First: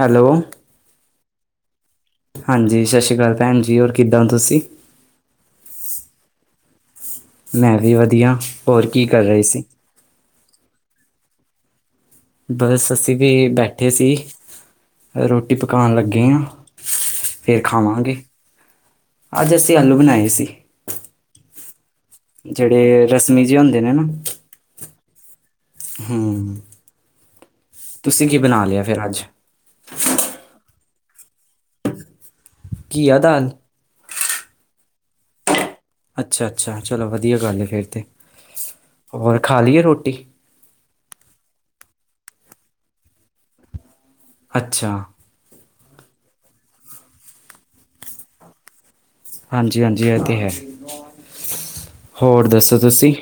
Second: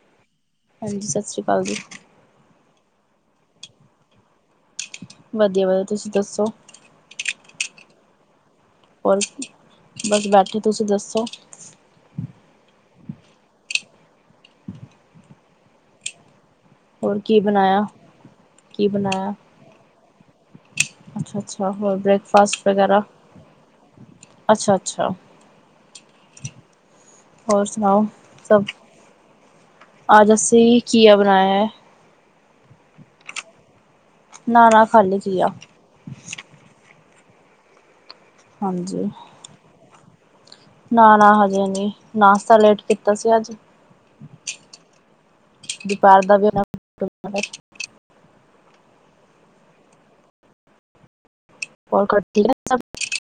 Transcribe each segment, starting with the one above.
Hello ਹਾਂਜੀ ਸਤਿ ਸ਼੍ਰੀ ਅਕਾਲ ਜੀ। ਹਾਂਜੀ ਸਤਿ ਸ਼੍ਰੀ ਅਕਾਲ ਭੈਣ ਜੀ ਹੋਰ ਕਿੱਦਾਂ ਹੋ ਤੁਸੀਂ? ਵਧੀਆ-ਵਧੀਆ ਤੁਸੀਂ ਦੱਸੋ? ਮੈਂ ਵੀ ਵਧੀਆ, ਹੋਰ ਕੀ ਕਰ ਰਹੇ ਸੀ? ਬਸ ਬੈਠੇ ਤੁਸੀਂ ਦੱਸੋ? ਬਸ ਅਸੀਂ ਵੀ ਬੈਠੇ ਸੀ, ਰੋਟੀ ਪਕਾਉਣ ਲੱਗੇ ਹਾਂ। ਹੋਰ ਕੀ ਫੇਰ ਬਣਾਇਆ ਖਾਵਾਂਗੇ। ਅੱਜ ਅਸੀਂ ਆਲੂ ਬਣਾਏ ਸੀ। ਅੱਛਾ-ਅੱਛਾ ਹੋਰ ਬ੍ਰੇਕਫਾਸਟ ਜਿਹੜੇ ਰਸਮੀ ਜੀ ਹੁੰਦੇ ਨੇ ਨਾ। ਅੱਛਾ-ਅੱਛਾ ਹੂੰ, ਹੋਰ ਸੁਣਾਓ ਤੁਸੀਂ ਕੀ ਬਣਾ ਸਭ ਲਿਆ ਫਿਰ ਅੱਜ? ਅੱਜ ਅਸੀਂ ਘੀਆ ਬਣਾਇਆ ਹੈ। ਘੀਆ ਦਾਲ? ਨਾ-ਨਾ ਖਾਲੀ ਜੀ ਆ। ਅੱਛਾ-ਅੱਛਾ ਚਲੋ ਵਧੀਆ ਗੱਲ ਹੈ ਫਿਰ ਤੇ। ਹਾਂਜੀ ਖਾਲ ਲਈ ਏ ਰੋਟੀ? ਨਾ-ਨਾ ਹਜੇ ਨੀ, ਨਾਸ਼ਤਾ ਲੇਟ ਕੀਤਾ ਸੀ ਅੱਜ। ਅੱਛਾ ਦੁਪਹਿਰ ਦਾ ਵੀ ਹਾਂਜੀ-ਹਾਂਜੀ ਇਹ ਤੇ ਹੈ। ਘਰ ਠੀਕ ਹੋਰ ਨੇ ਸਭ ਦੱਸੋ ਤੁਸੀਂ?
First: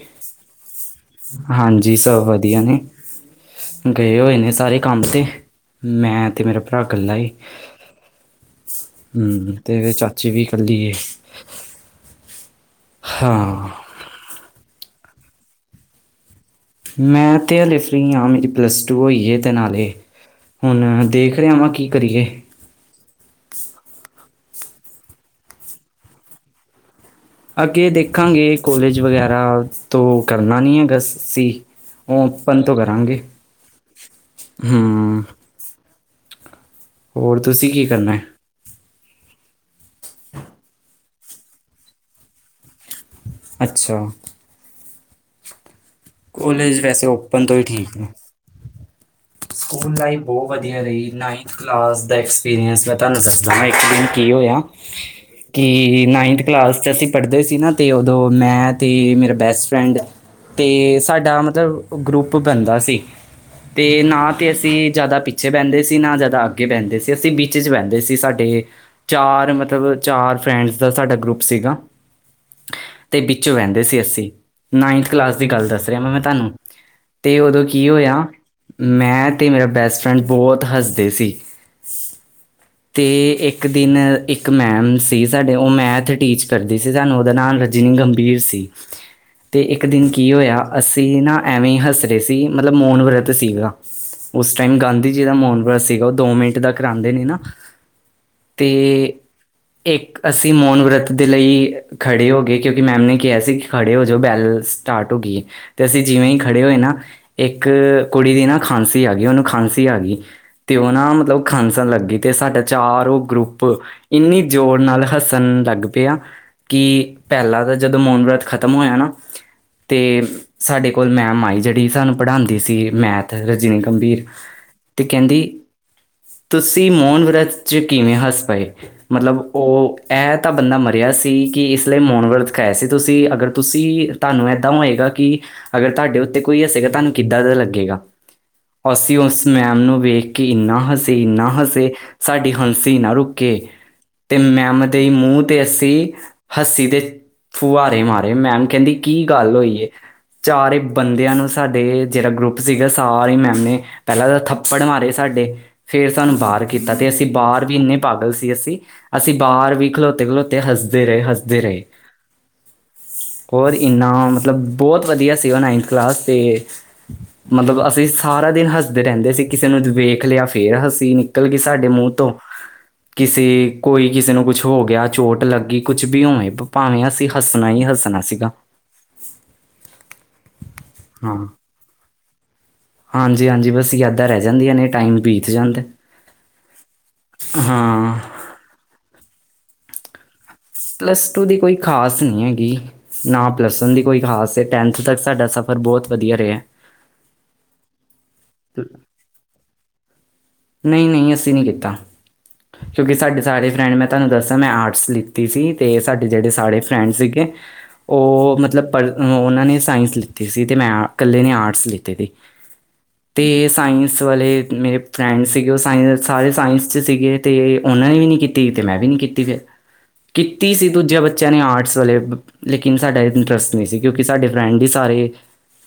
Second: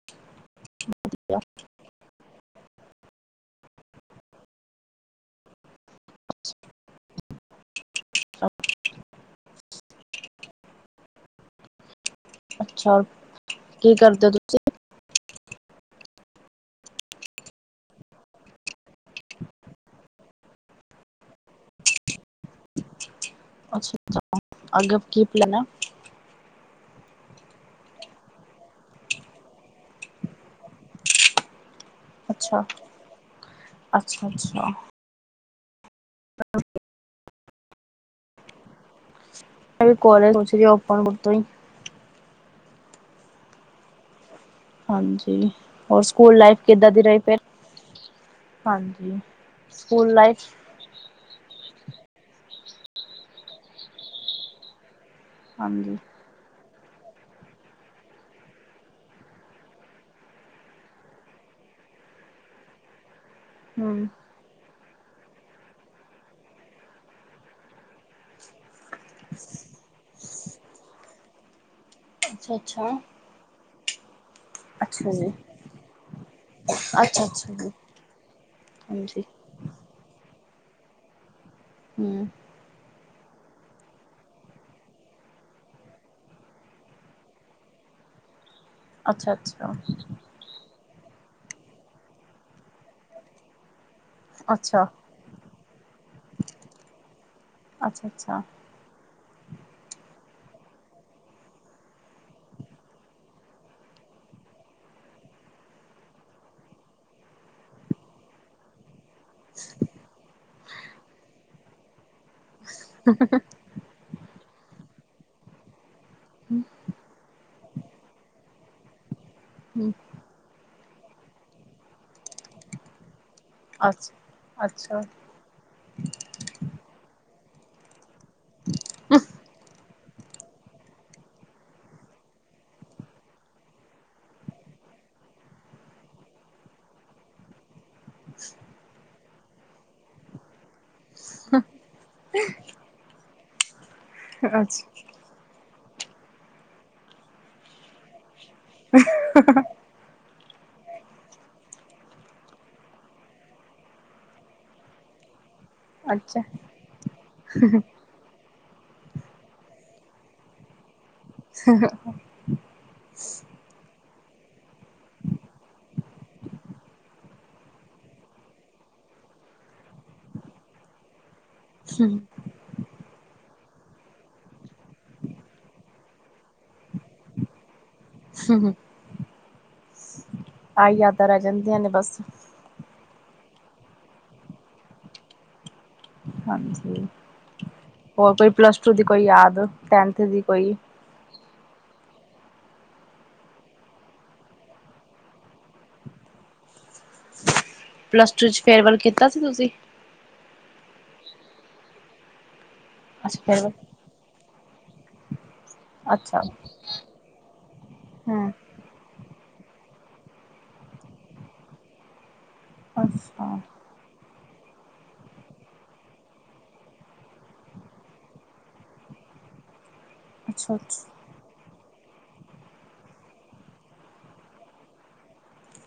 ਹਾਂਜੀ ਸਭ ਵਧੀਆ ਨੇ। ਗਏ ਹੋਏ ਨੇ ਸਾਰੇ ਕੰਮ ਤੇ ਮੈਂ, ਤੇ ਮੇਰਾ ਭਰਾ ਇਕੱਲਾ ਏ। ਹੂੰ ਤੇ ਇਹਦੇ ਚਾਚੇ ਵੀ ਕੱਲੀ ਏ। ਅੱਛਾ, ਹਾਂ ਕੀ ਕਰਦੇ ਹੋ ਤੁਸੀਂ? ਮੈਂ ਤੇ ਅਲੇ ਫਰੀ ਆ ਮਰੇ ਪਲੱਸ ਟੂ ਹੋਈ ਤੇ ਨਾਲੇ ਹੁਣ ਦੇਖ ਰਿਹਾ ਵਾਂ ਕੀ ਕਰੀਏ। ਅੱਛਾ-ਅੱਛਾ ਅੱਗੇ ਦਾ ਕੀ ਪਲੈਨ ਆ? ਅੱਗੇ ਦੇਖਾਂਗੇ ਕੋਲੇਜ ਵਗੈਰਾ, ਤੋਂ ਕਰਨਾ ਨਹੀਂ ਹੈਗਾ ਸੀ। ਉਹ ਓਪਨ ਅੱਛਾ ਤੋਂ ਕਰਾਂਗੇ, ਅੱਛਾ ਅੱਛਾ ਹੂੰ। ਹੋਰ ਤੁਸੀਂ ਕੀ ਕਰਨਾ ਏ? ਮੈਂ ਵੀ ਕੋਲਜ ਪਹੁੰਚ ਗਈ ਓਪਨ [unintelligible] ਅੱਛਾ ਹਾਂਜੀ, ਹੋਰ ਸਕੂਲ ਲਾਈਫ ਕੋਲੇਜ ਕਿਦਾਂ ਦੀ ਵੈਸੇ ਰਹੀ ਫਿਰ? ਓਪਨ ਤੋਂ ਹੀ ਠੀਕ ਨੇ ਹਾਂਜੀ ਸਕੂਲ ਲਾਈਫ ਬਹੁਤ ਵਧੀਆ ਰਹੀ ਨਾਈਨਥ ਕਲਾਸ ਦਾ ਐਕਸਪੀਰੀੰਸ ਮੈਂ ਤੁਹਾਨੂੰ ਦੱਸਦਾ। ਕੀ ਹੋਇਆ, ਹਾਂਜੀ ਕਿ ਨਾਈਨਥ ਕਲਾਸ ਚ ਅਸੀਂ ਪੜ੍ਹਦੇ ਸੀ ਨਾ ਤੇ ਉਦੋਂ ਮੈਂ ਤੇ ਮੇਰਾ ਬੈਸਟ ਫਰੈਂਡ ਤੇ ਸਾਡਾ ਮਤਲਬ ਗਰੁੱਪ ਬਣਦਾ ਸੀ, ਤੇ ਹੂੰ ਨਾ ਨਾ ਤੇ ਅਸੀਂ ਜ਼ਿਆਦਾ ਪਿੱਛੇ ਬਹਿੰਦੇ ਸੀ ਨਾ ਜ਼ਿਆਦਾ ਅੱਗੇ ਬਹਿੰਦੇ ਸੀ ਅਸੀਂ ਵਿੱਚ ਚ ਬਹਿੰਦੇ ਸੀ ਸਾਡੇ ਚਾਰ ਮਤਲਬ ਚਾਰ ਫਰੈਂਡਸ ਦਾ ਸਾਡਾ ਗਰੁੱਪ ਸੀਗਾ। ਅੱਛਾ-ਅੱਛਾ। ਤੇ ਵਿੱਚੋਂ ਵਹਿੰਦੇ ਸੀ ਅਸੀਂ ਨਾਈਨਥ ਜੀ ਕਲਾਸ ਦੀ ਗੱਲ ਦੱਸ ਰਿਹਾ ਵਾ ਮੈਂ ਤੁਹਾਨੂੰ, ਅੱਛਾ ਤੇ ਅੱਛਾ ਉਦੋਂ ਜੀ ਕੀ ਹੋਇਆ ਹਾਂਜੀ ਮੈਂ ਅਤੇ ਮੇਰਾ ਬੈਸਟ ਫਰੈਂਡ ਬਹੁਤ ਹੱਸਦੇ ਸੀ ਹੂ ਅਤੇ ਇੱਕ ਦਿਨ ਇੱਕ ਮੈਮ ਸੀ ਸਾਡੇ ਉਹ ਮੈਥ ਟੀਚ ਕਰਦੀ ਸੀ ਸਾਨੂੰ ਉਹਦਾ ਨਾਮ ਰ ਰਜਨੀ ਗੰਭੀਰ ਸੀ ਅੱਛਾ ਅਤੇ ਅੱਛਾ ਇੱਕ ਦਿਨ ਕੀ ਹੋਇਆ ਅਸੀਂ ਨਾ ਐਵੇਂ ਹੱਸ ਰ ਸੀ ਮਤਲਬ ਮੋਨ ਵਰਤ ਸੀਗਾ, ਉਸ ਟਾਈਮ ਅੱਛਾ ਗਾਂਧੀ ਜਿਹਦਾ ਮੋਨ ਬਰਤ ਸੀਗਾ ਉਹ ਦੋ ਮਿੰਟ ਦਾ ਕਰਾਉਂਦੇ ਨੇ ਨਾ, ਅੱਛਾ ਅੱਛਾ ਤੇ ਇੱਕ ਅਸੀਂ ਮੋਨ ਵਰਤ ਦੇ, ਲਈ ਖੜ੍ਹੇ ਹੋ ਗਏ! ਕਿਉਂਕਿ ਮੈਮ ਨੇ ਕਿਹਾ ਸੀ! ਕਿ ਖੜ੍ਹੇ ਹੋ ਜਾ ਬੈਲ ਸਟਾਰਟ ਹੋ ਗਈ। ਤੇ ਅਸੀਂ ਜਿਵੇਂ ਹੀ ਖੜੇ ਹੋਏ ਨਾ, ਇੱਕ ਕੁੜੀ ਦੀ ਨਾ ਖਾਂਸੀ ਆ ਗਈ ਉਹਨੂੰ ਖਾਂਸੀ ਆ ਗਈ, ਤੇ ਉਹ ਨਾ ਮਤਲਬ ਖਾਂਸਣ ਲੱਗੀ ਤੇ ਸਾਡਾ ਚਾਰ ਉਹ ਗਰੁੱਪ, ਇੰਨੀ ਜ਼ੋਰ ਨਾਲ ਹੱਸਣ ਲੱਗ ਪਿਆ ਹਮ ਕਿ ਪਹਿਲਾਂ ਤਾਂ ਜਦੋਂ ਮੋਨ ਵਰਤ ਖਤਮ ਹੋਇਆ ਨਾ ਹੂੰ ਤੇ, ਸਾਡੇ ਕੋਲ ਮੈਂ ਮਾਈ ਜਿਹੜੀ ਸਾਨੂੰ ਪੜ੍ਹਾਉਂਦੀ ਸੀ ਮੈਥ- ਰਜਨੀ ਅੱਛਾ ਗੰਭੀਰ ਅੱਛਾ ਤੇ ਕਹਿੰਦੀ ਤੁਸੀਂ ਮੋਨ ਵਰਤ 'ਚ ਕਿਵੇਂ ਹੱਸ ਪਏ ਮਤਲਬ ਉਹ ਇਹ ਤਾਂ ਬੰਦਾ ਮਰਿਆ ਸੀ ਕਿ ਇਸ ਲਈ ਮੋਨਵਰਤ ਰਖਾਇਆ ਸੀ ਤੁਸੀਂ, ਅਗਰ ਤੁਸੀਂ ਤੁਹਾਨੂੰ ਇਏਦਾਂ ਹੋਏਗਾ ਕਿ ਅਗਰ ਤੁਹਾਡੇ ਉੱਤੇ ਕੋਈ ਹੱਸੇਗਾ ਤੁਹਾਨੂੰ ਕਿੱਦਾਂ ਦਾ ਲੱਗੇਗਾ ਅਸੀਂ ਉਸ ਮੈਮ ਨੂੰ ਵੇਖ, ਕੇ ਇੰਨਾ ਹਸੇ ਇੰਨਾ ਹਸੇ ਸਾਡੀ ਹ ਸੀ ਨਾ ਰੁਕੇ ਤੇ ਅੱਛਾ ਮੈਂਮ ਦੇ ਮੂੰਹ, ਤੇ ਅੱਸੀ ਹੱਸੀ ਤੇ ਫੁਹਾਰੇ ਮਾਰੇ, ਮੈਮ ਕਹਿੰਦੀ ਕੀ-' ਗੱਲ ਹੋਈ ਏ ਚਾਰੇ ਬੰਦਿਆਂ ਨੂੰ ਸਾਡੇ ਜਿਹੜਾ ਗਰੁੱਪ ਸੀ ਸਾਰੇ ਮੈਮ ਨੇ ਪਹਿਲਾਂ ਤਾਂ ਥੱਪੜ ਮਾਰੇ ਸਾਡੇ। ਫਿਰ ਸਾਨੂੰ ਅੱਛਾ ਹੂੰ ਬਾਹਰ ਕੀਤਾ ਅਤੇ ਅਸੀਂ ਬਾਹਰ ਵੀ ਇੰਨੇ ਪਾਗਲ ਸੀ ਅਸੀਂ, ਅਸੀਂ ਬਾਹਰ ਵੀ ਖਲੋਤੇ ਖਲੋਤੇ ਹੱਸਦੇ ਰਹੇ ਹੱਸਦੇ ਰਹੇ ਹੋਰ ਇੰਨਾ ਮਤਲਬ ਬਹੁਤ ਵਧੀਆ ਸੀਗਾ ਨਾਈਨਥ ਕਲਾਸ ਤੇ, ਮਤਲਬ ਅਸੀਂ ਸਾਰਾ ਦਿਨ ਹੱਸਦੇ ਰਹਿੰਦੇ ਸੀ ਕਿਸੇ ਨੂੰ ਵੇਖ ਲਿਆ ਫਿਰ ਹਸੀ ਨੀ ਨਿਕਲ ਕੇ ਸਾਡੇ ਮੂੰਹ ਤੋਂ ਕਿਸੇ ਕੋਈ ਕਿਸੇ ਨੂੰ ਕੁਛ ਹੋ ਗਿਆ ਚੋਟ ਲੱਗੀ ਕੁਛ ਵੀ ਉਵੇਂ ਭਾਵੇਂ, ਅਸੀਂ ਹੱਸਣਾ ਹੀ ਹੱਸਣਾ ਸੀਗਾ ਆਈ ਯਾਦਾਂ ਹਾਂ ਰਹਿ ਜਾਂਦੀਆਂ ਨੇ ਬਸ ਹਾਂਜੀ ਹਾਂਜੀ, ਬਸ ਯਾਦਾਂ ਰਹਿ ਜਾਂਦੀਆਂ ਨੇ ਟਾਈਮ ਬੀਤ ਜਾਂਦੇ ਹਾਂਜੀ, ਹੋਰ ਕੋਈ ਪਲੱਸ ਟੂ ਦੀ ਕੋਈ ਯਾਦ, ਟੈਨਥ ਦੀ ਕੋਈ ਪਲੱਸ ਟੂ, ਦੀ ਕੋਈ ਖਾਸ ਨਹੀਂ ਹੈਗੀ ਨਾ ਪਲੱਸਨ ਦੀ ਕੋਈ ਖ਼ਾਸ, ਟੈਨਥ ਤੱਕ ਸਾਡਾ ਸਫ਼ਰ ਬਹੁਤ ਵਧੀਆ ਰਿਹਾ ਪਲੱਸ ਟੂ ਚ ਫੇਰਵੱਲ ਕੀਤਾ ਸੀ ਤੁਸੀਂ? ਨਹੀਂ ਨਹੀਂ, ਅਸੀਂ ਨਹੀਂ ਕੀਤਾ ਕਿਉਂਕਿ ਸਾਡੇ ਅੱਛਾ ਸਾਰੇ ਫੇਅਰਵੈਲ ਫਰੈਂਡ ਮੈਂ ਤੁਹਾਨੂੰ ਦੱਸਾਂ ਮੈਂ ਆਰਟਸ ਲਿੱਤੀ ਸੀ ਅਤੇ ਸਾਡੇ ਅੱਛਾ ਜਿਹੜੇ ਸਾਰੇ ਫਰੈਂਡ ਸੀਗੇ ਹੂੰ ਉਹ ਮਤਲਬ- ਪਰ ਉਹਨਾਂ ਨੇ ਸਾਇੰਸ ਲਿੱਤੀ ਸੀ ਤੇ ਮੈਂ ਇਕੱਲੇ ਨੇ ਆਰਟਸ ਲੀਤੀ ਸੀ। ਅੱਛਾ ਤੇ, ਸਾਇੰਸ ਵਾਲੇ ਮੇਰੇ ਫਰੈਂਡ ਸੀਗੇ ਉਹ ਸਾਇੰਸ ਸਾਰੇ ਸਾਇੰਸ 'ਚ, ਸੀਗੇ ਅਤੇ ਉਹਨਾਂ ਨੇ, ਵੀ ਨਹੀਂ ਕੀਤੀ ਅਤੇ ਮੈਂ, ਵੀ ਨਹੀਂ ਕੀਤੀ ਫਿਰ ਕੀਤੀ ਅੱਛਾ ਸੀ ਅੱਛਾ ਦੂਜੇ ਬੱਚਿਆ ਬੱਚਿਆਂ ਨੇ ਆਰਟਸ ਵਾਲੇ ਲੇਕਿਨ ਸਾਡਾ ਇੰਟਰਸਟ ਨਹੀਂ ਸੀ, ਕਿਉਂਕਿ ਸਾਡੇ ਫਰੈਂਡ ਹੀ ਸਾਰੇ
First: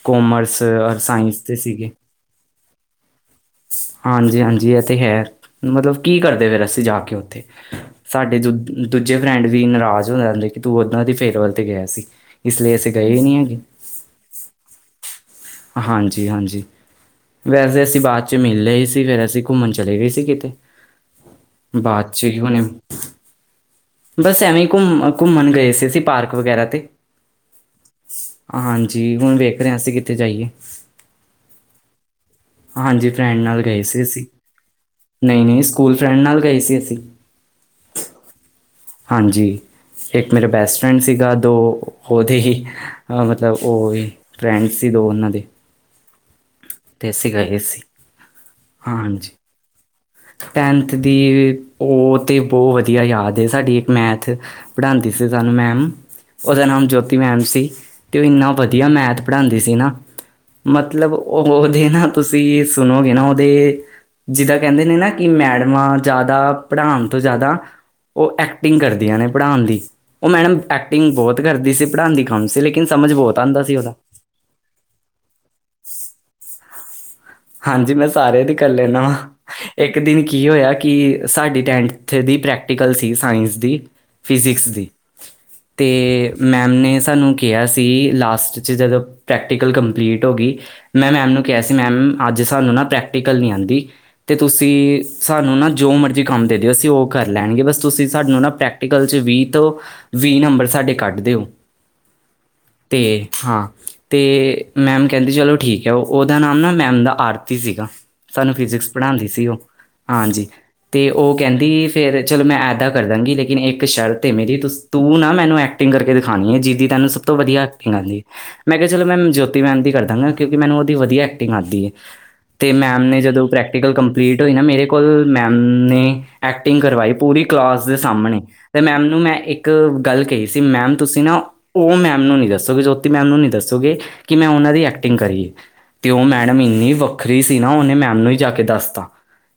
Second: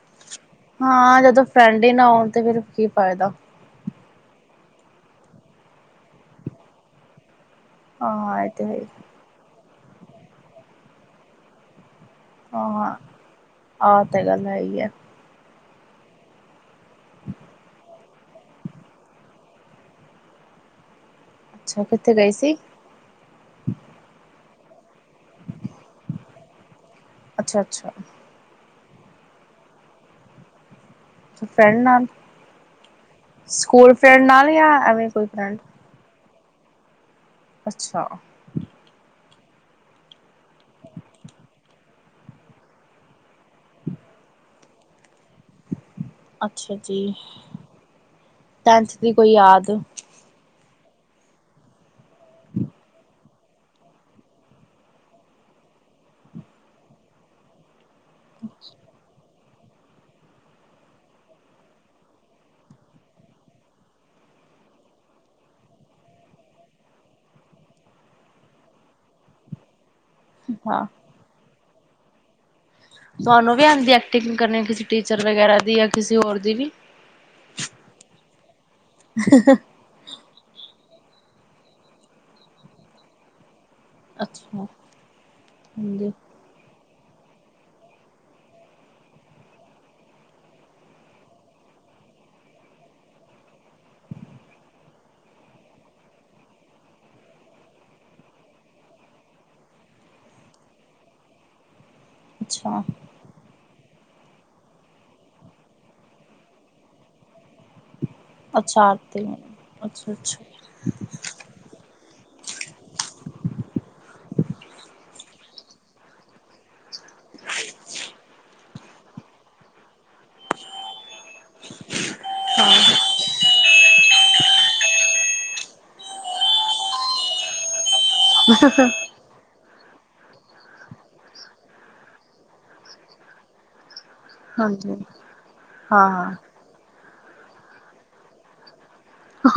ਕੋਮਰਸ ਔਰ ਹਾਂ, ਸਾਇੰਸ ਜਦੋਂ ਦੇ ਫਰੈਂਡ ਸੀਗੇ ਹੀ ਨਾ ਆਉਣ ਤੇ ਫਿਰ ਕੀ ਫਾਇਦਾ। ਹਾਂਜੀ ਹਾਂਜੀ ਇਹ ਤਾਂ ਹੈ, ਮਤਲਬ ਕੀ ਕਰਦੇ ਫਿਰ ਅਸੀਂ ਜਾ ਕੇ ਉੱਥੇ-' ਸਾਡੇ ਹਾਂ ਇਹ ਦੂ ਤੇ ਹੈ ਹੀ, ਦੂਜੇ ਫਰੈਂਡ ਵੀ ਨਾਰਾਜ਼ ਹੋ ਜਾਂਦੇ, ਕਿ ਤੂੰ ੳਨਾਂ ਦੀ ਫੇਅਰਵਲ ਤੇ ਗਿਆ ਸੀ। ਇਸ ਲਈ ਹਾਂ ਅਸੀੇ ਗਏ ਹੀ ਨਹੀਂ ਹੈਗੇ ਆਹ ਤਾਂ ਗੱਲ ਹੈ ਹੀ ਹੈ ਹਾਂਜੀ ਹਾਂਜੀ, ਵੈਸੇ ਅਸੀਂ ਬਾਅਦ ਚ ਮਿਲਲੇ ਹੀ ਸੀ ਫਿਰ ਅਸੀਂ ਘੁੰਮਣ ਚਲੇ ਗਏ ਸੀ ਕਿਤੇ, ਅੱਛਾ ਬਾਅਦ ਕਿੱਥੇ ਗਈ 'ਚ ਸੀ ਹੁਣੇ ਬਸ ਐਵੇਂ ਘੁੰਮ ਘੁੰਮਣ ਗਏ ਸੀ ਅਸੀ ਪਾਰਕ ਵਗੈਰਾ ਤੇ। ਅੱਛਾ-ਅੱਛਾ। ਹਾਂਜੀ ਹੁਣ ਵੇਖ ਰਹੇ ਹਾਂ ਅਸੀਂ ਕਿਥੇ ਜਾਈਏ। ਫਰੈਂਡ ਨਾਲ ਹਾਂਜੀ ਫਰੈਂਡ ਨਾਲ ਗਏ ਸਕੂਲ ਸੀ ਫਰੈਂਡ ਅਸੀਂ ਨਾਲ ਜਾਂ ਐਵੇਂ ਕੋਈ ਫਰੈਂਡ। ਨਹੀਂ-ਨਹੀਂ ਸਕੂਲ ਫਰੈਂਡ ਨਾਲ ਗਏ ਸੀ ਅਸੀਂ। ਅੱਛਾ। ਹਾਂਜੀ ਇੱਕ ਮੇਰਾ ਬੈਸਟ ਫਰੈਂਡ ਸੀਗਾ। ਦੋ ਉਹਦੇ ਹੀ ਅ ਮਤਲਬ ਉਹ ਵੀ ਫਰੈਂਡ ਸੀ ਦੋ ਉਹਨਾਂ ਦੇ। ਅੱਛਾ ਜੀ ਅਤੇ ਅਸੀਂ ਗਏ ਸੀ ਟੈਂਥ ਦੀ ਕੋਈ ਯਾਦ। ਟੈਨਥ ਦੀ ਉਹ ਤੇ ਬਹੁਤ ਵਧੀਆ ਯਾਦ ਸਾਡੀ ਇੱਕ ਮੈਥ ਪੜ੍ਹਾਉਂਦੀ ਸੀ ਸਾਨੂੰ ਮੈਮ ਉਹਦਾ ਨਾਮ ਜੋਤੀ ਮੈਮ ਸੀ ਤੇ ਉਹ ਇੰਨਾ ਵਧੀਆ ਮੈਥ ਪੜ੍ਹਾਉਂਦੀ ਸੀ ਨਾ। ਮਤਲਬ ਉਹਦੇ ਨਾ, ਤੁਸੀਂ ਸੁਣੋਗੇ ਨਾ, ਉਹਦੇ ਜਿਦੇ ਕਹਿੰਦੇ ਨੇ ਨਾ ਕਿ ਮੈਡਮਾਂ ਜ਼ਿਆਦਾ ਪੜ੍ਹਾਉਣ ਤੋਂ ਜ਼ਿਆਦਾ ਉਹ ਐਕਟਿੰਗ ਕਰਦੀਆਂ ਨੇ ਪੜ੍ਹਾਉਣ ਦੀ ਉਹ ਮੈਡਮ ਹਾਂ ਐਕਟਿੰਗ ਬਹੁਤ ਕਰਦੀ ਸੀ ਪੜ੍ਹਾਉਣ ਦੀ ਕੰਮ ਸੀ ਲੇਕਿਨ ਸਮਝ ਬਹੁਤ ਤੁਹਾਨੂੰ ਆਉਂਦਾ ਵੀ ਸੀ ਆਉਂਦੀ ਉਹਦਾ ਐਕਟਿੰਗ ਕਰਨੀ ਕਿਸੇ ਟੀਚਰ ਵਗੈਰਾ ਦੀ ਜਾਂ ਕਿਸੇ ਹੋਰ ਦੀ ਵੀ। ਹਾਂਜੀ ਮੈਂ ਸਾਰਿਆਂ ਦੀ ਕਰ ਲੈਣ। ਇੱਕ ਦਿਨ ਕੀ ਹੋਇਆ ਕਿ ਸਾਡੀ ਟੈਂਥ ਦੀ ਪ੍ਰੈਕਟੀਕਲ ਸੀ ਸਾਇੰਸ ਦੀ ਅੱਛਾ ਫਿਜਿਕਸ ਦੀ ਤੇ ਹਾਂਜੀ ਮੈਮ ਨੇ ਸਾਨੂੰ ਕਿਹਾ ਸੀ ਲਾਸਟ 'ਚ ਜਦੋਂ ਪ੍ਰੈਕਟੀਕਲ ਕੰਪਲੀਟ ਹੋ ਗਈ। ਮੈਂ ਮੈਮ ਨੂੰ ਕਿਹਾ ਸੀ ਮੈਮ ਅੱਜ ਸਾਨੂੰ ਨਾ ਪ੍ਰੈਕਟੀਕਲ ਨਹੀਂ ਆਉਂਦੀ ਤੇ ਤੁਸੀਂ ਸਾਨੂੰ ਨਾ ਜੋ ਮਰਜ਼ੀ ਕੰਮ ਦੇ ਦਿਓ ਅਸੀਂ ਉਹ ਕਰ ਲੈਣਗੇ ਬਸ ਤੁਸੀਂ ਸਾਨੂੰ ਨਾ ਪ੍ਰੈਕਟੀਕਲ 'ਚ ਵੀਹ ਤੋਂ ਵੀਹ ਨੰਬਰ ਸਾਡੇ ਕੱਢ ਦਿਓ। ਅੱਛਾ। ਤੇ ਹਾਂ ਤੇ ਮੈਮ ਕਹਿੰਦੀ ਚਲੋ ਠੀਕ ਹੈ ਉਹ ਉਹਦਾ ਨਾਮ ਨਾ ਮੈਮ ਦਾ ਆਰਤੀ ਸੀਗਾ ਸਾਨੂੰ ਅੱਛਾ ਫਿਜਿਕਸ ਆਰਤੀ ਪੜ੍ਹਾਉਂਦੀ ਸੀ ਉਹ ਅੱਛਾ ਅੱਛਾ ਹਾਂਜੀ। ਤੇ ਉਹ ਕਹਿੰਦੀ ਫਿਰ ਚਲੋ ਮੈਂ ਇਦਾਂ ਕਰ ਦਾਂਗੀ ਲੇਕਿਨ ਇੱਕ ਸ਼ਰਤ ਹੈ ਮੇਰੀ ਤੁਸੀਂ ਤੂੰ ਨਾ ਮੈਨੂੰ ਐਕਟਿੰਗ ਕਰਕੇ ਦਿਖਾਉਣੀ ਏ ਜਿਦੀ ਤੈਨੂੰ ਸਭ ਤੋਂ ਵਧੀਆ ਐਕਟਿੰਗ ਆਉਂਦੀ ਏ। ਮੈਂ ਕਿਹਾ ਚਲੋ ਮੈਂ ਜੋਤੀ ਮੈਮ ਦੀ ਕਰ ਦਾਂਗਾ ਕਿਉਂਕਿ ਮੈਨੂੰ ਉਹਦੀ ਵਧੀਆ ਐਕਟਿੰਗ ਆਦੀ ਹੈ। ਹਾਂ ਤੇ ਮੈਮ ਨੇ ਜਦੋਂ ਪ੍ਰੈਕਟੀਕਲ ਕੰਪਲੀਟ ਹੋਈ ਨਾ ਮੇਰੇ ਕੋਲ ਮੈਮ ਨੇ ਐਕਟਿੰਗ ਕਰਵਾਈ ਪੂਰੀ ਕਲਾਸ ਦੇ ਸਾਹਮਣੇ ਤੇ ਮੈਮ ਨੂੰ ਮੈਂ ਇੱਕ ਇੱਕ ਗੱਲ ਕਹੀ ਸੀ ਮੈਮ ਤੁਸੀਂ ਨਾ ਉਹ ਮੈਮ ਨੂੰ ਨਹੀਂ ਦੱਸੋਗੇ ਜੋਤੀ ਮੈਮ ਨੂੰ ਨਹੀਂ ਦੱਸੋਗੇ ਕਿ ਮੈਂ ਉਹਨਾਂ ਦੀ ਹਾਂਜੀ ਐਕਟਿੰਗ ਕਰੀਏ ਹਾਂ ਤੇ ਉਹ ਹਾਂ ਮੈਡਮ ਇੰਨੀ ਵੱਖਰੀ ਸੀ ਨਾ ਉਹਨੇ ਮੈਮ ਨੂੰ ਹੀ ਜਾ ਕੇ ਦੱਸਤਾ।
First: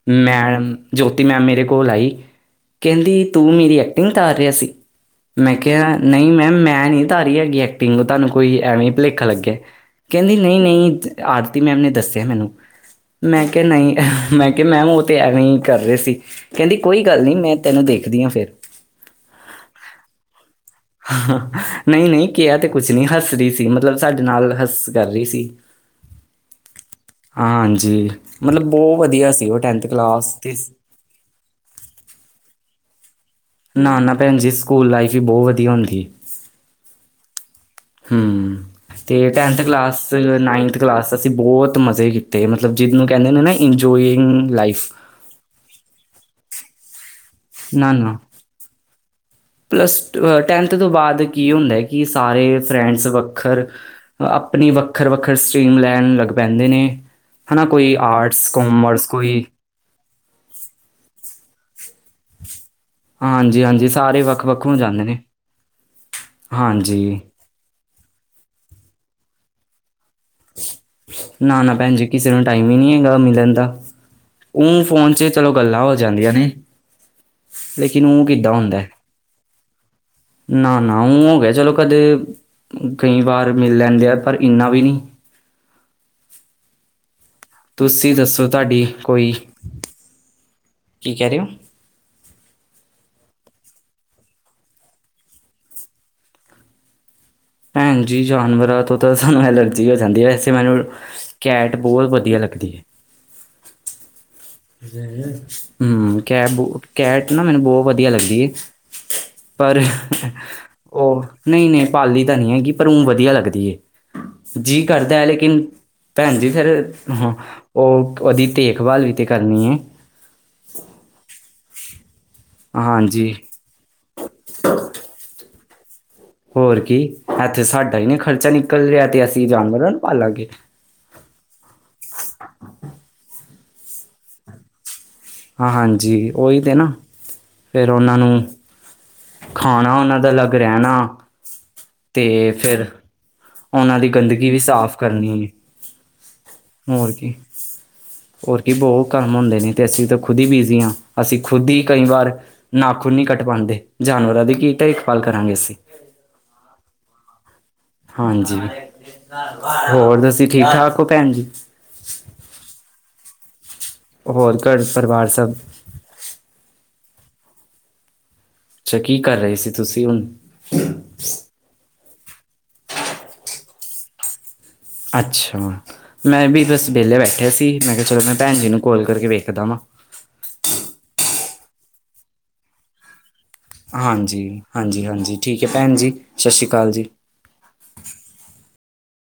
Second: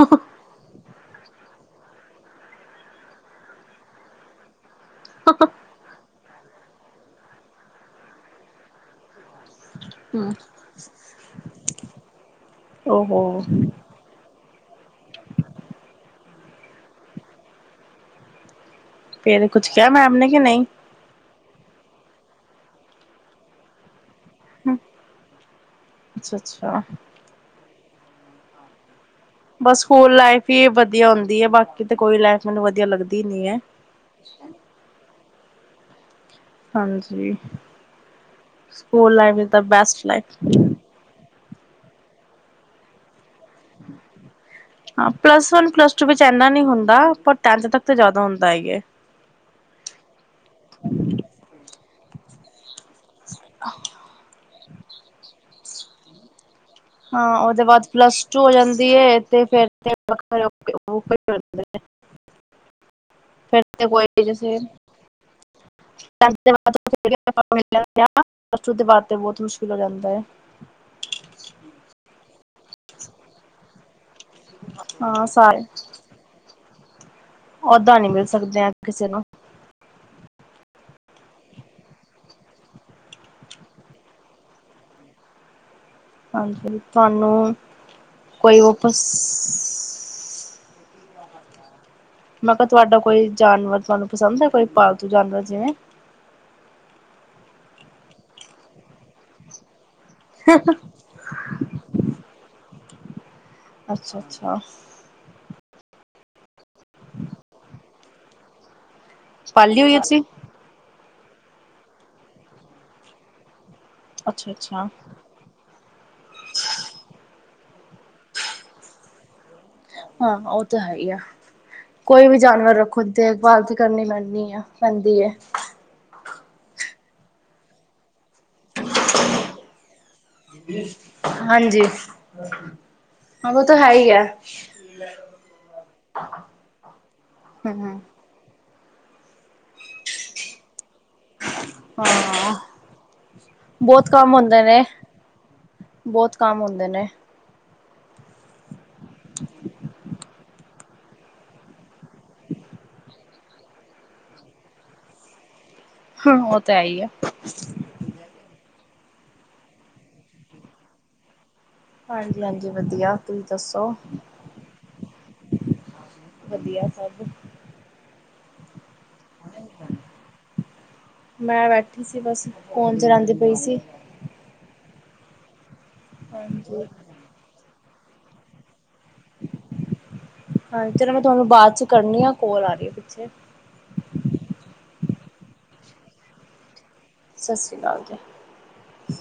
ਮੈਮ ਜੋਤੀ ਮੈਮ ਮੇਰੇ ਕੋਲ ਆਈ ਕਹਿੰਦੀ ਤੂੰ ਮੇਰੀ ਐਕਟਿੰਗ ਤਾਰ ਰਿਹਾ ਸੀ। ਮੈਂ ਕਿਹਾ ਨਹੀਂ ਮੈ ਮੈਮ ਨਹੀਂ ਤਾਰੀ ਹੈਗੀ ਐਕਟਿੰਗ ਓਹ ਤੁਹਾਨੂੰ ਕੋਈ ਐਵੇਂ ਭੁਲੇਖਾ ਲੱਗਿਆ। ਹਮ ਕਹਿੰਦੀ ਨਹੀਂ ਨਹੀਂ ਆਰਤੀ ਮੈਮ ਨੇ ਦੱਸਿਆ ਮੈਨੂੰ। ਓਹੋ ਮੈਂ ਕਿਹਾ ਨਹੀਂ ਮੈਂ ਕਿਹਾ ਮੈਮ ਐਵੇਂ ਹੀ ਕਰ ਰਹੇ ਸੀ ਕਹਿੰਦੀ ਕੋਈ ਗੱਲ ਨਹੀਂ ਮੈਂ ਤੈਨੂੰ ਦੇਖਦੀ ਹਾਂ ਫੇਰ ਫੇਰ ਕੁਛ ਕਿਹਾ ਮੈਮ ਨੇ ਕਿ ਨਹੀਂ। ਨਹੀਂ ਨਹੀਂ ਕਿਹਾ ਤੇ ਕੁਛ ਨਹੀਂ ਹੱਸ ਰਹੀ ਸੀ ਮਤਲਬ ਸਾਡੇ ਨਾਲ ਹੱਸ ਕਰ ਰਹੀ ਸੀ। [inaudible] ਅੱਛਾ ਅੱਛਾ। ਹਾਂਜੀ ਮਤਲਬ ਬਹੁਤ ਵਧੀਆ ਸੀ। ਉਹ ਬਸ ਸਕੂਲ ਕਲਾਸ ਲਾਈਫ ਤੇ ਹੀ ਵਧੀਆ ਹੁੰਦੀ ਹੈ ਬਾਕੀ ਤਾਂ ਕੋਈ ਲਾਈਫ ਮੈਨੂੰ ਵਧੀਆ ਲੱਗਦੀ ਨੀ ਹੈ। ਨਾ ਨਾ ਭੈਣ ਜੀ ਸਕੂਲ ਲਾਈਫ ਹੀ ਬਹੁਤ ਵਧੀਆ ਹੁੰਦੀ। ਹਾਂਜੀ ਹੂੰ ਸਕੂਲ ਤੇ ਲਾਈਫ ਇਜ਼ ਟੈਂਥ ਦਾ class best life. Ninth class ਅਸੀਂ ਬਹੁਤ ਮਜ਼ੇ ਕੀਤੇ ਮਤਲਬ ਜਿਹਨੂੰ ਕਹਿੰਦੇ ਨੇ ਨਾ ਇੰਜੋਇੰਗ ਲਾਈਫ। ਹਾਂ ਪਲੱਸ ਵਨ ਪਲੱਸ ਟੂ ਵਿੱਚ ਇੰਨਾ ਨਹੀਂ ਹੁੰਦਾ ਪਰ ਟਥ ਤੱਕ ਨਾ, ਤੇ ਨਾ। ਜ਼ਿਆਦਾ ਹੁੰਦਾ ਹੀ ਹੈ। ਪਲੱਸ ਟੈਂਨਥ ਤੋਂ ਬਾਅਦ ਕੀ ਹੁੰਦਾ ਕਿ ਸਾਰੇ ਫਰੈਂਡਸ ਵੱਖਰ, ਆਪਣੀ ਵੱਖਰ- ਵੱਖਰ ਟੀਮ ਲੈਣ ਲੱਗ ਪੈਂਦੇ ਨੇ। ਹਾਂ, ਉਹਦੇ ਹਨਾ ਬਾਅਦ ਕੋਈ ਪਲੱਸ ਟੂ ਆਰਟਸ ਹੋ ਜਾਂਦੀ ਕਾਮਰਸ ਹੈ ਤੇ ਕੋਈ ਫੇਰ [unintelligible] ਹਾਂਜੀ-ਹਾਂਜੀ ਕੋਈ ਸਾਰੇ ਜੈਸੇ ਵੱਖ-ਵੱਖ ਹੋ ਜਾਂਦੇ ਨੇ। [unintelligible] ਹਾਂਜੀ ਤੇ ਬਹੁਤ ਮੁਸ਼ਕਿਲ ਹੋ ਜਾਂਦਾ ਹੈ। ਨਾ -ਨਾ ਭੈਣ ਜੀ, ਕਿਸੇ ਨੂੰ ਟਾਈਮ ਹੀ ਨਹੀਂੀ ਹੈਗਾ ਮਿਲਣ ਦਾ। ਉਹਊ ਫੋਨ 'ਚ ਹਾਂ ਚਲੋ ਸਾਰੇ ਗੱਲਾਂ ਹੋ ਜਾਂਦੀਆਂ ਨੇ, ਲੇਕਿਨ ਉਹ ਕਿੱਦਾਂ ਹੁੰਦਾ। ਜਨੋ। ਨਾ- ਨਾ ਉਂ ਹੋ ਗਿਆ ਚਲੋ ਕਦੇ, ਕਈ ਵਾਰ ਮਿਲ ਲੈਂਦੇ ਆ, ਪਰ ਇੰਨਾ ਵੀ ਨਹੀਂ। ਹਾਂਜੀ ਤੁਹਾਨੂੰ ਤੁਸੀਂ ਦੱਸੋ ਕੋਈ ਉਹ ਤੁਹਾਡੀ, ਪਸ ਕੋਈ, ਕੀ ਕਹਿ ਰਹੇ ਹੋ? ਮੈਂ ਕਿਹਾ ਤੁਹਾਡਾ ਕੋਈ ਜਾਨਵਰ ਤੁਹਾਨੂੰ ਪਸੰਦ ਹੈ ਕੋਈ, ਪਾਲਤੂ ਜਾਨਵਰ ਜਿਵੇਂ ਭੈਣ ਜੀ ਜਾਨਵਰਾਂ ਤੋਂ ਤਾਂ ਸਾਨੂੰ ਐਲਰਜੀ ਹੋ ਜਾਂਦੀ ਹੈ, ਵੈਸੇ ਮੈਨੂੰ ਕੈਟ ਬਹੁਤ ਵਧੀਆ ਲੱਗਦੀ ਏ। ਅੱਛਾ- ਅੱਛਾ। ਹੂ, ਕੈ ਕੈਟ ਨਾ ਮੈਨੂੰ ਬਹੁਤ ਵਧੀਆ ਲੱਗਦੀ ਐ। ਪਾਲੀ ਪਰ, ਹੋਈ ਤੁਸੀਂ ਉਹ, ਨਹੀਂ- ਨਹੀਂ ਪਾਲੀ ਤਾਂ ਨਹੀਂ ਹੈਗੀ ਪਰ ਉਂ ਵਧੀਆ ਲੱਗਦੀ ਐ। ਅੱਛਾ ਜੀ ਅੱਛਾ ਕਰਦਾ ਹੈ ਲੇਕਿਨ ਭੈਣ ਜੀ ਫੇਰ, ਹਾਂ ਉਹ, ਉਹਦੀ ਦੇਖਭਾਲ ਵੀ ਤੇ ਕਰਨੀ ਹੈ। ਹਾਂ, ਉਹ ਤਾਂ ਹੈ ਹੀ ਆ, ਕੋਈ ਵੀ ਜਾਨਵਰ ਰੱਖੋ ਹਾਂਜੀ ਦੇਖਭਾਲ ਕਰਨੀ ਪੈਂਨੀ ਆ, ਪੈਂਦੀ। ਹੋਰ ਕੀ, ਇੱਥੇ ਸਾਡਾ ਹੀ ਨਹੀਂ ਖਰਚਾ ਨਿਕਲ ਰਿਹਾ ਤੇ ਅਸੀਂ ਜਾਨਵਰਾਂ ਨੂੰ ਪਾਲਾਂਗੇ। ਹਾਂਜੀ। ਹਾਂ ਉਹ ਤਾਂ ਹੈ ਹੀ ਹੈ। ਹਾਂ, ਹਾਂਜੀ। ਉਹੀ ਤੇ ਨਾ, ਹਮ ਫੇਰ ਉਹਨਾਂ ਨੂੰ ਖਾਣਾ ਉਹਨਾਂ ਦਾ ਅਲੱਗ ਰਹਿਣਾ। ਤੇ ਹਾਂ ਫਿਰ ਉਹਨਾਂ ਦੀ ਬਹੁਤ ਕੰਮ ਗੰਦਗੀ ਵੀ ਹੁੰਦੇ ਨੇ ਸਾਫ਼ ਕਰਨੀ ਐਂ। ਬਹੁਤ ਕੰਮ ਹੁੰਦੇ ਨੇ। ਹੋਰ ਕੀ ਬਹੁਤ ਕੰਮ ਹੁੰਦੇ ਨੇ ਤੇ ਅਸੀਂ ਤਾਂ ਖੁਦ ਹੀ ਬਿਜ਼ੀ ਹਾਂ, ਅਸੀਂ ਖੁਦ ਹੀ ਕਈ ਵਾਰ ਨਾਖੁਨ ਨੀ ਕੱਟ ਪਾਉਂਦੇ, ਜਾਨਵਰਾਂ ਦੀ ਕੀ ਦੇਖਭਾਲ ਕਰਾਂਗੇ ਅਸੀਂ। ਹਾਂ, ਉਹ ਤਾਂ ਹੈ ਹੀ ਆ। ਹਾਂਜੀ। ਹੋਰ ਤੁਸੀਂ ਠੀਕ- ਠਾਕ ਹੋ ਭੈਣ ਜੀ। ਹਾਂਜੀ- ਹਾਂਜੀ। ਵਧੀਆ ਤੁਸੀਂ ਦੱਸੋ? ਹੋਰ ਘਰ ਪਰਿਵਾਰ ਸਭ ਵਧੀਆ ਸਭ। ਅੱਛਾ, ਕੀ ਕਰ ਰਹੇ ਸੀ ਤੁਸੀਂ ਹੁਣ? ਮੈਂ ਬੈਠੀ ਸੀ ਬਸ, ਫੋਨ ਚਲਾਦੀ ਪਈ ਸੀ। ਅੱਛਾ। ਮੈਂ ਵੀਦ ਹਾਂਜੀ ਵੇਲੇ ਬੈਠੇ ਸੀ। ਮੈਂ ਕਿਹਾ ਚਲੋ ਮੈਂ ਭੈਣ ਜੀ ਨੂੰ ਕੋਲ ਕਰਕੇ ਵੇਖਦਾ ਵਾਂ। ਹਾਂਜੀ। ਚਲੋ, ਮੈਂ ਤੁਹਾਨੂੰ ਬਾਅਦ ਚ' ਕਰਨੀ ਆ ਕੋਲ ਆ ਰਹੀ ਹ ਪਿੱਛੇ। ਹਾਂਜੀ। ਹਾਂਜੀ- ਹਾਂਜੀ ਠੀਕ ਹੈ ਭੈਣ ਜੀ, ਸਤਿ ਸ਼੍ਰੀ ਅਕਾਲ ਜੀ। ਸਤਿ ਸ਼੍ਰੀ ਅਕਾਲ ਜੀ।